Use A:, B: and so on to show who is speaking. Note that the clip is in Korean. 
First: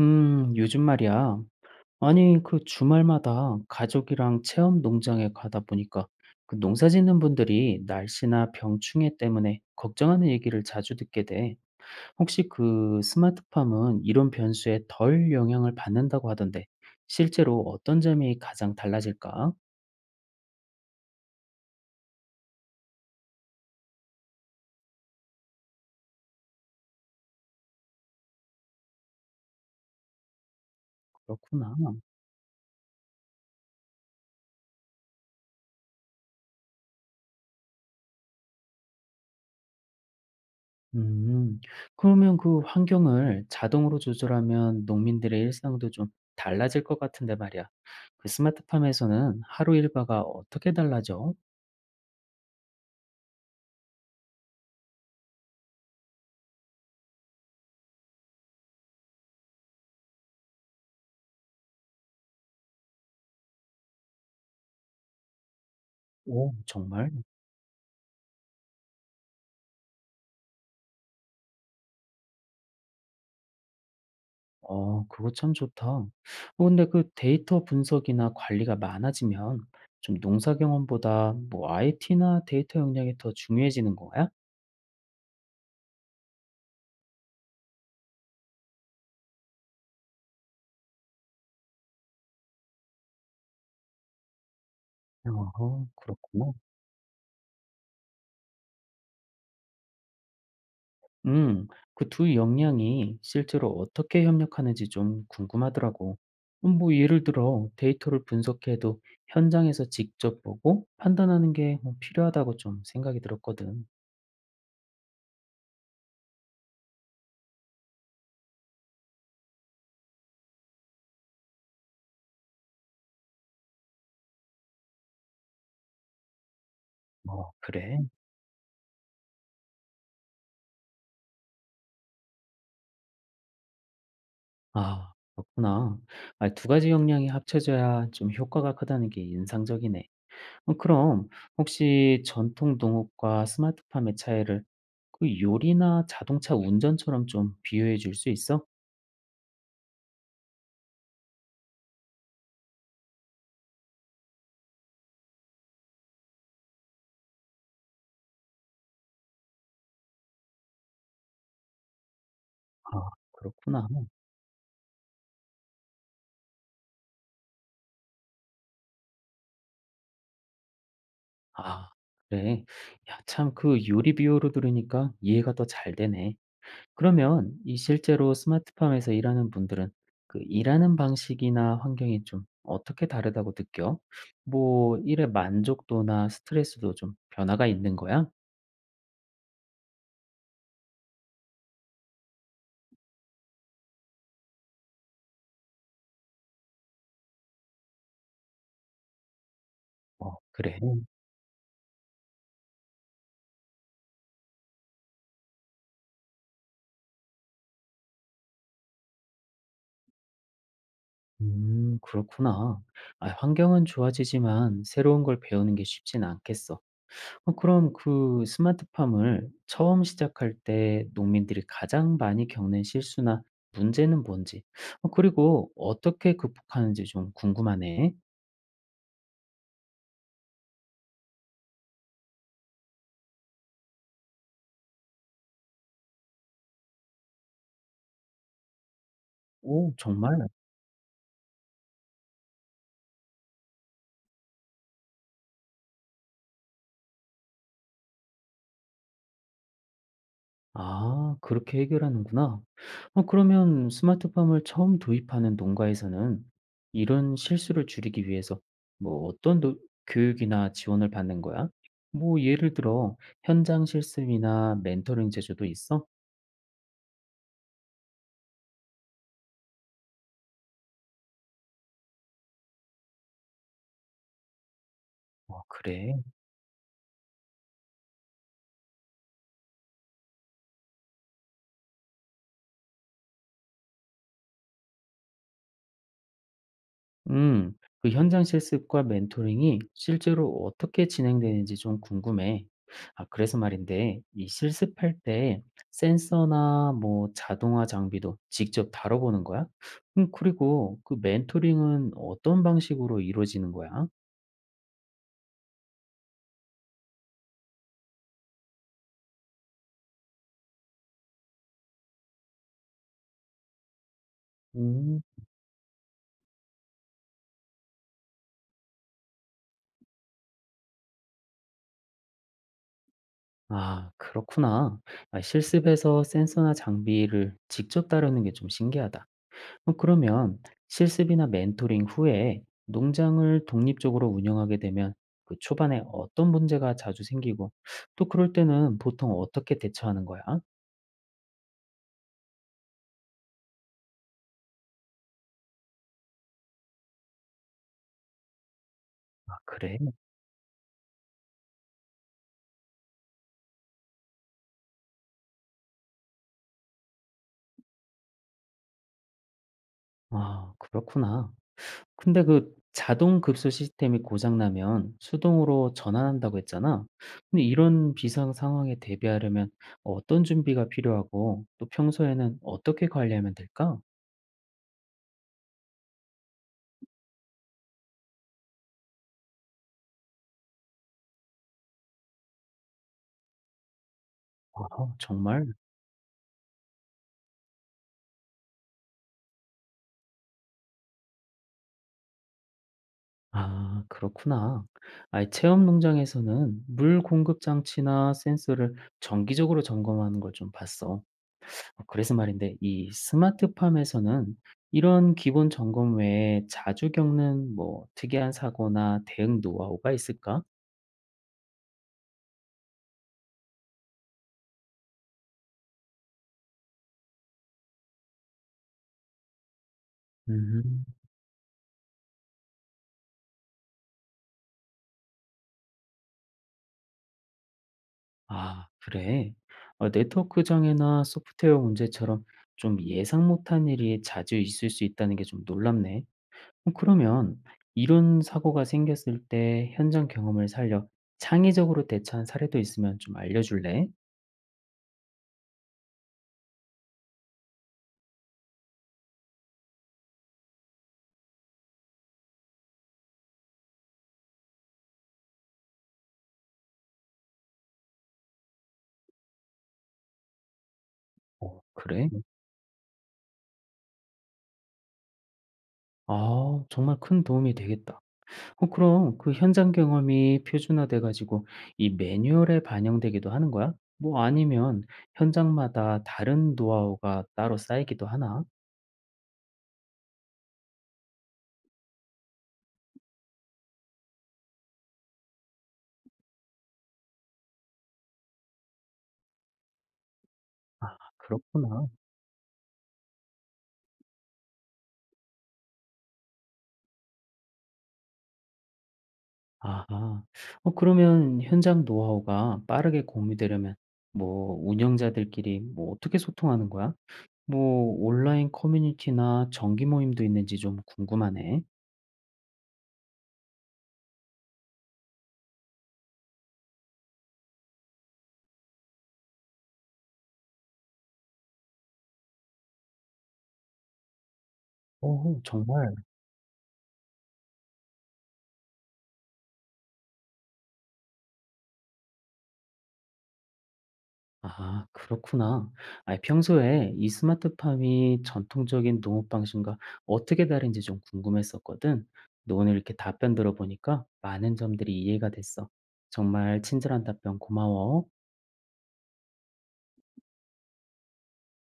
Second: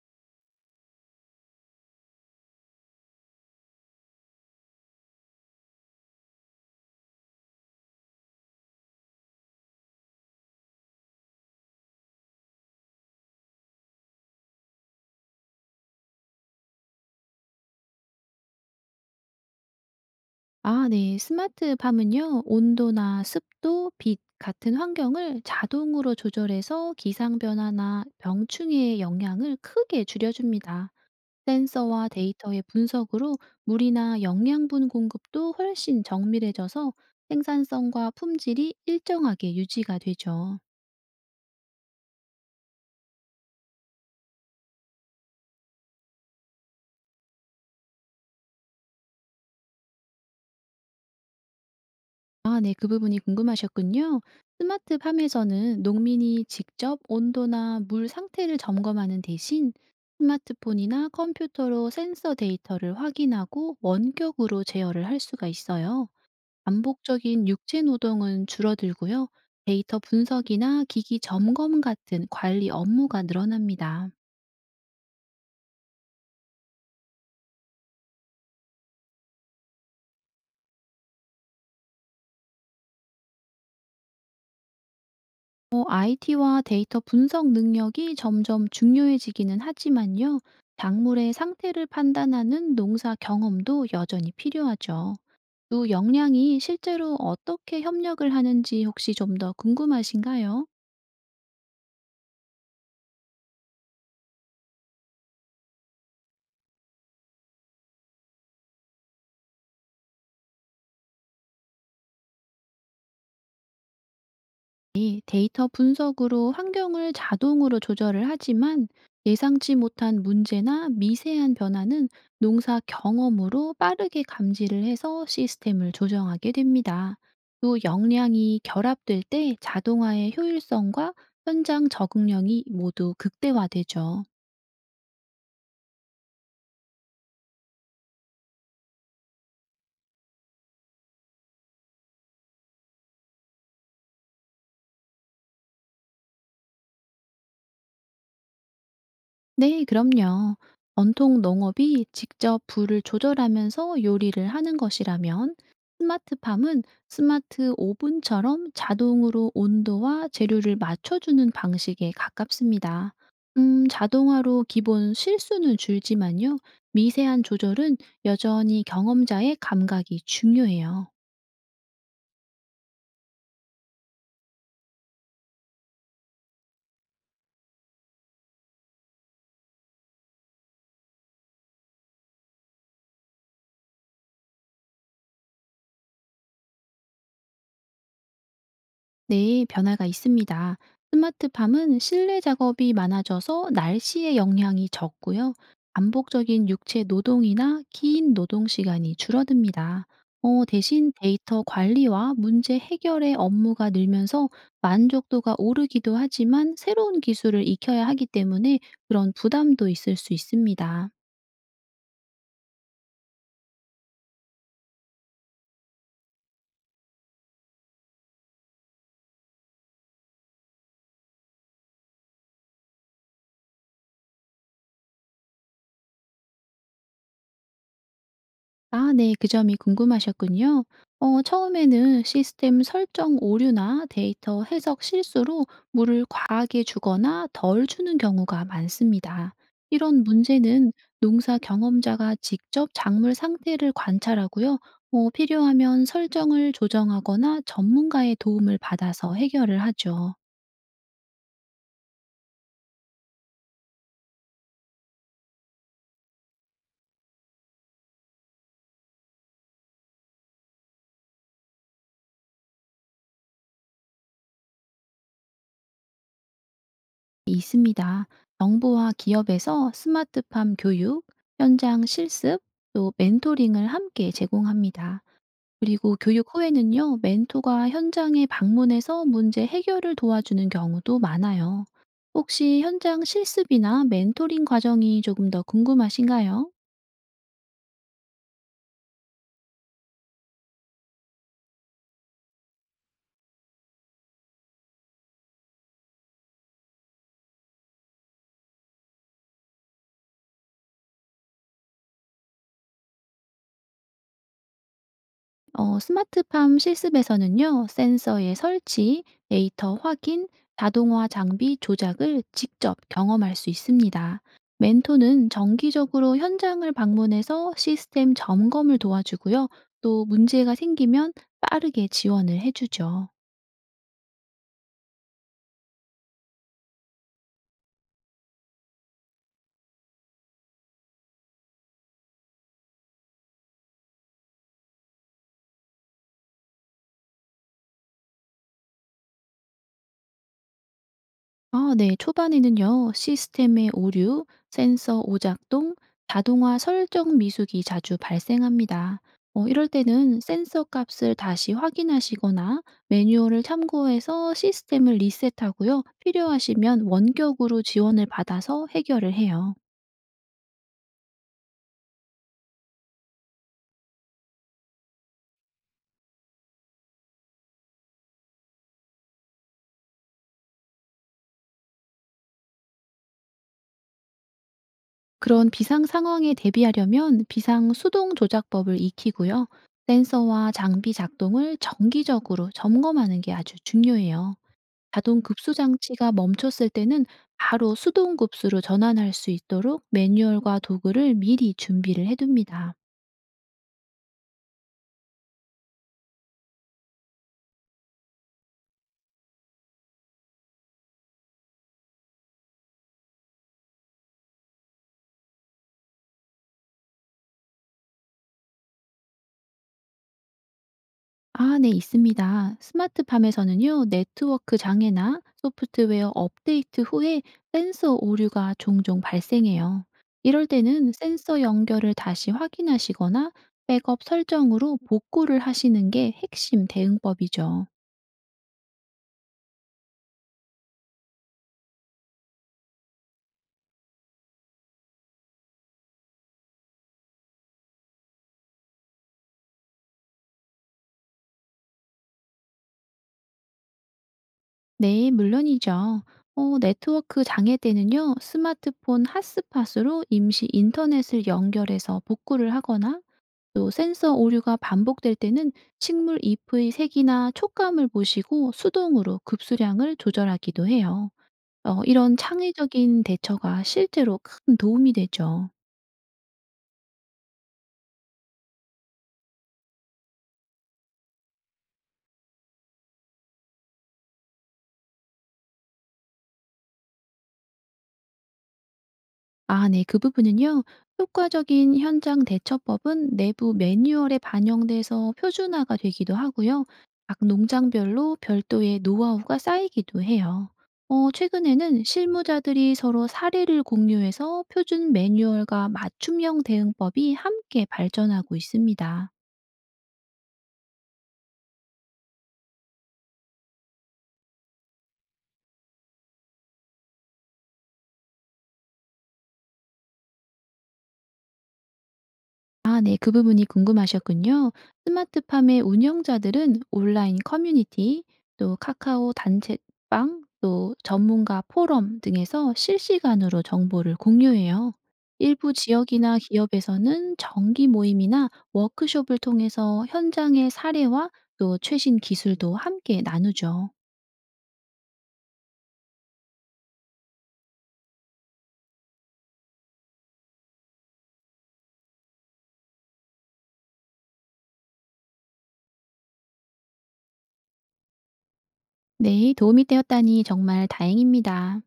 A: 요즘 말이야. 아니, 그 주말마다 가족이랑 체험 농장에 가다 보니까 그 농사 짓는 분들이 날씨나 병충해 때문에 걱정하는 얘기를 자주 듣게 돼. 혹시 그 스마트팜은 이런 변수에 덜 영향을 받는다고 하던데, 실제로 어떤 점이 가장 달라질까?
B: 아, 네. 스마트팜은요, 온도나 습도, 빛 같은 환경을 자동으로 조절해서 기상 변화나 병충해의 영향을 크게 줄여줍니다.
A: 그렇구나.
B: 센서와 데이터의 분석으로 물이나 영양분 공급도 훨씬 정밀해져서 생산성과 품질이 일정하게 유지가 되죠.
A: 음. 그러면 그 환경을 자동으로 조절하면 농민들의 일상도 좀 달라질 것 같은데 말이야. 그 스마트팜에서는 하루 일과가 어떻게 달라져?
B: 아, 네, 그 부분이 궁금하셨군요. 스마트팜에서는 농민이 직접 온도나 물 상태를 점검하는 대신 스마트폰이나 컴퓨터로 센서 데이터를 확인하고 원격으로 제어를 할 수가 있어요.
A: 오, 정말?
B: 반복적인 육체 노동은 줄어들고요, 데이터 분석이나 기기 점검 같은 관리 업무가 늘어납니다.
A: 어, 그거 참 좋다. 어, 근데 그 데이터 분석이나 관리가 많아지면 좀 농사 경험보다 뭐 IT나 데이터 역량이 더 중요해지는 거야?
B: IT와 데이터 분석 능력이 점점 중요해지기는 하지만요, 작물의 상태를 판단하는 농사 경험도 여전히 필요하죠.
A: 어,
B: 두
A: 그렇구나.
B: 역량이 실제로 어떻게 협력을 하는지 혹시 좀 더 궁금하신가요?
A: 음, 그 두 역량이 실제로 어떻게 협력하는지 좀 궁금하더라고. 뭐 예를 들어 데이터를 분석해도 현장에서 직접 보고 판단하는 게뭐 필요하다고 좀 생각이 들었거든.
B: 이 데이터 분석으로 환경을 자동으로 조절을 하지만 예상치 못한 문제나 미세한 변화는 농사 경험으로 빠르게 감지를 해서 시스템을 조정하게 됩니다.
A: 어,
B: 또
A: 그래?
B: 역량이 결합될 때 자동화의 효율성과 현장 적응력이 모두 극대화되죠.
A: 아, 그렇구나. 아, 두 가지 역량이 합쳐져야 좀 효과가 크다는 게 인상적이네. 어, 그럼 혹시 전통 농업과 스마트팜의 차이를 그 요리나 자동차 운전처럼 좀 비유해 줄 수 있어?
B: 네, 그럼요. 전통 농업이 직접 불을 조절하면서 요리를 하는 것이라면 스마트팜은 스마트 오븐처럼 자동으로 온도와 재료를 맞춰주는 방식에
A: 아,
B: 가깝습니다.
A: 그렇구나.
B: 자동화로 기본 실수는 줄지만요, 미세한 조절은 여전히 경험자의 감각이 중요해요.
A: 아, 그래. 야, 참, 그 요리 비유로 들으니까 이해가 더 잘 되네. 그러면 이 실제로 스마트팜에서 일하는 분들은 그 일하는 방식이나 환경이 좀 어떻게 다르다고 느껴? 뭐, 일의 만족도나 스트레스도 좀 변화가 있는 거야?
B: 네, 변화가 있습니다. 스마트팜은 실내 작업이 많아져서 날씨의 영향이 적고요, 반복적인 육체 노동이나 긴 노동 시간이 줄어듭니다.
A: 어, 그래.
B: 대신 데이터 관리와 문제 해결의 업무가 늘면서 만족도가 오르기도 하지만 새로운 기술을 익혀야 하기 때문에 그런 부담도 있을 수 있습니다.
A: 그렇구나. 아, 환경은 좋아지지만 새로운 걸 배우는 게 쉽진 않겠어. 어 그럼 그 스마트팜을 처음 시작할 때 농민들이 가장 많이 겪는 실수나 문제는 뭔지, 어 그리고 어떻게 극복하는지 좀 궁금하네.
B: 아, 네. 그 점이 궁금하셨군요. 처음에는 시스템 설정 오류나 데이터 해석 실수로 물을 과하게 주거나 덜 주는 경우가 많습니다.
A: 오,
B: 이런
A: 정말?
B: 문제는 농사 경험자가 직접 작물 상태를 관찰하고요. 필요하면 설정을 조정하거나 전문가의 도움을 받아서 해결을 하죠.
A: 아, 그렇게 해결하는구나. 어 그러면 스마트팜을 처음 도입하는 농가에서는 이런 실수를 줄이기 위해서 뭐 어떤 노 교육이나 지원을 받는 거야? 뭐 예를 들어 현장 실습이나 멘토링 제조도 있어?
B: 있습니다. 정부와 기업에서 스마트팜 교육, 현장 실습, 또 멘토링을 함께 제공합니다.
A: 어, 그래.
B: 그리고 교육 후에는요, 멘토가 현장에 방문해서 문제 해결을 도와주는 경우도 많아요. 혹시 현장 실습이나 멘토링 과정이 조금 더 궁금하신가요?
A: 음, 그 현장 실습과 멘토링이 실제로 어떻게 진행되는지 좀 궁금해. 아, 그래서 말인데, 이 실습할 때 센서나 뭐 자동화 장비도 직접 다뤄보는 거야? 그리고 그 멘토링은 어떤 방식으로 이루어지는 거야?
B: 스마트팜 실습에서는요, 센서의 설치, 데이터 확인, 자동화 장비 조작을 직접 경험할 수 있습니다.
A: 음,
B: 멘토는 정기적으로 현장을 방문해서 시스템 점검을 도와주고요, 또 문제가 생기면 빠르게 지원을 해주죠.
A: 아, 그렇구나. 아, 실습에서 센서나 장비를 직접 다루는 게 좀 신기하다. 어, 그러면 실습이나 멘토링 후에 농장을 독립적으로 운영하게 되면 그 초반에 어떤 문제가 자주 생기고 또 그럴 때는 보통 어떻게 대처하는 거야?
B: 아, 네. 초반에는요, 시스템의 오류, 센서 오작동, 자동화 설정 미숙이 자주 발생합니다.
A: 아,
B: 이럴
A: 그래?
B: 때는 센서 값을 다시 확인하시거나 매뉴얼을 참고해서 시스템을 리셋하고요. 필요하시면 원격으로 지원을 받아서 해결을 해요.
A: 아, 그렇구나. 근데 그 자동 급수 시스템이 고장나면 수동으로 전환한다고 했잖아. 근데 이런 비상 상황에 대비하려면 어떤 준비가 필요하고 또 평소에는 어떻게 관리하면 될까?
B: 그런 비상 상황에 대비하려면 비상 수동 조작법을 익히고요, 센서와 장비 작동을 정기적으로 점검하는 게 아주 중요해요.
A: 아,
B: 자동
A: 정말?
B: 급수 장치가 멈췄을 때는 바로 수동 급수로 전환할 수 있도록 매뉴얼과 도구를 미리 준비를 해둡니다.
A: 아, 그렇구나. 아이, 체험 농장에서는 물 공급 장치나 센서를 정기적으로 점검하는 걸 좀 봤어. 어, 그래서 말인데, 이 스마트팜에서는 이런 기본 점검 외에 자주 겪는 뭐 특이한 사고나 대응 노하우가 있을까?
B: 아, 네, 있습니다. 스마트팜에서는요, 네트워크 장애나 소프트웨어 업데이트 후에 센서 오류가 종종 발생해요. 이럴
A: 음.
B: 때는 센서 연결을 다시 확인하시거나 백업 설정으로 복구를 하시는 게 핵심 대응법이죠.
A: 아, 그래. 어, 네트워크 장애나 소프트웨어 문제처럼 좀 예상 못한 일이 자주 있을 수 있다는 게 좀 놀랍네. 어 그러면 이런 사고가 생겼을 때 현장 경험을 살려 창의적으로 대처한 사례도 있으면 좀 알려줄래?
B: 네, 물론이죠. 네트워크 장애 때는요, 스마트폰 핫스팟으로 임시 인터넷을 연결해서 복구를 하거나 또 센서 오류가 반복될 때는 식물 잎의 색이나 촉감을 보시고 수동으로 급수량을 조절하기도 해요.
A: 어, 그래?
B: 이런
A: 네.
B: 창의적인 대처가 실제로 큰 도움이 되죠.
A: 아, 정말 큰 도움이 되겠다. 어, 그럼 그 현장 경험이 표준화돼가지고 이 매뉴얼에 반영되기도 하는 거야? 뭐 아니면 현장마다 다른 노하우가 따로 쌓이기도 하나?
B: 아, 네. 그 부분은요, 효과적인 현장 대처법은 내부 매뉴얼에 반영돼서 표준화가 되기도 하고요, 각 농장별로 별도의 노하우가 쌓이기도 해요.
A: 아,
B: 최근에는
A: 그렇구나.
B: 실무자들이 서로 사례를 공유해서 표준 매뉴얼과 맞춤형 대응법이 함께 발전하고 있습니다.
A: 아하. 어, 그러면 현장 노하우가 빠르게 공유되려면 뭐 운영자들끼리 뭐 어떻게 소통하는 거야? 뭐 온라인 커뮤니티나 정기 모임도 있는지 좀 궁금하네.
B: 아, 네. 그 부분이 궁금하셨군요. 스마트팜의 운영자들은 온라인 커뮤니티, 또 카카오 단체방, 또 전문가 포럼 등에서 실시간으로 정보를 공유해요.
A: 어,
B: 일부
A: 정말.
B: 지역이나 기업에서는 정기 모임이나 워크숍을 통해서 현장의 사례와 또 최신 기술도 함께 나누죠.
A: 아, 그렇구나. 아, 평소에 이 스마트팜이 전통적인 농업 방식과 어떻게 다른지 좀 궁금했었거든. 근데 오늘 이렇게 답변 들어보니까 많은 점들이 이해가 됐어. 정말 친절한 답변 고마워.
B: 네, 도움이 되었다니 정말 다행입니다.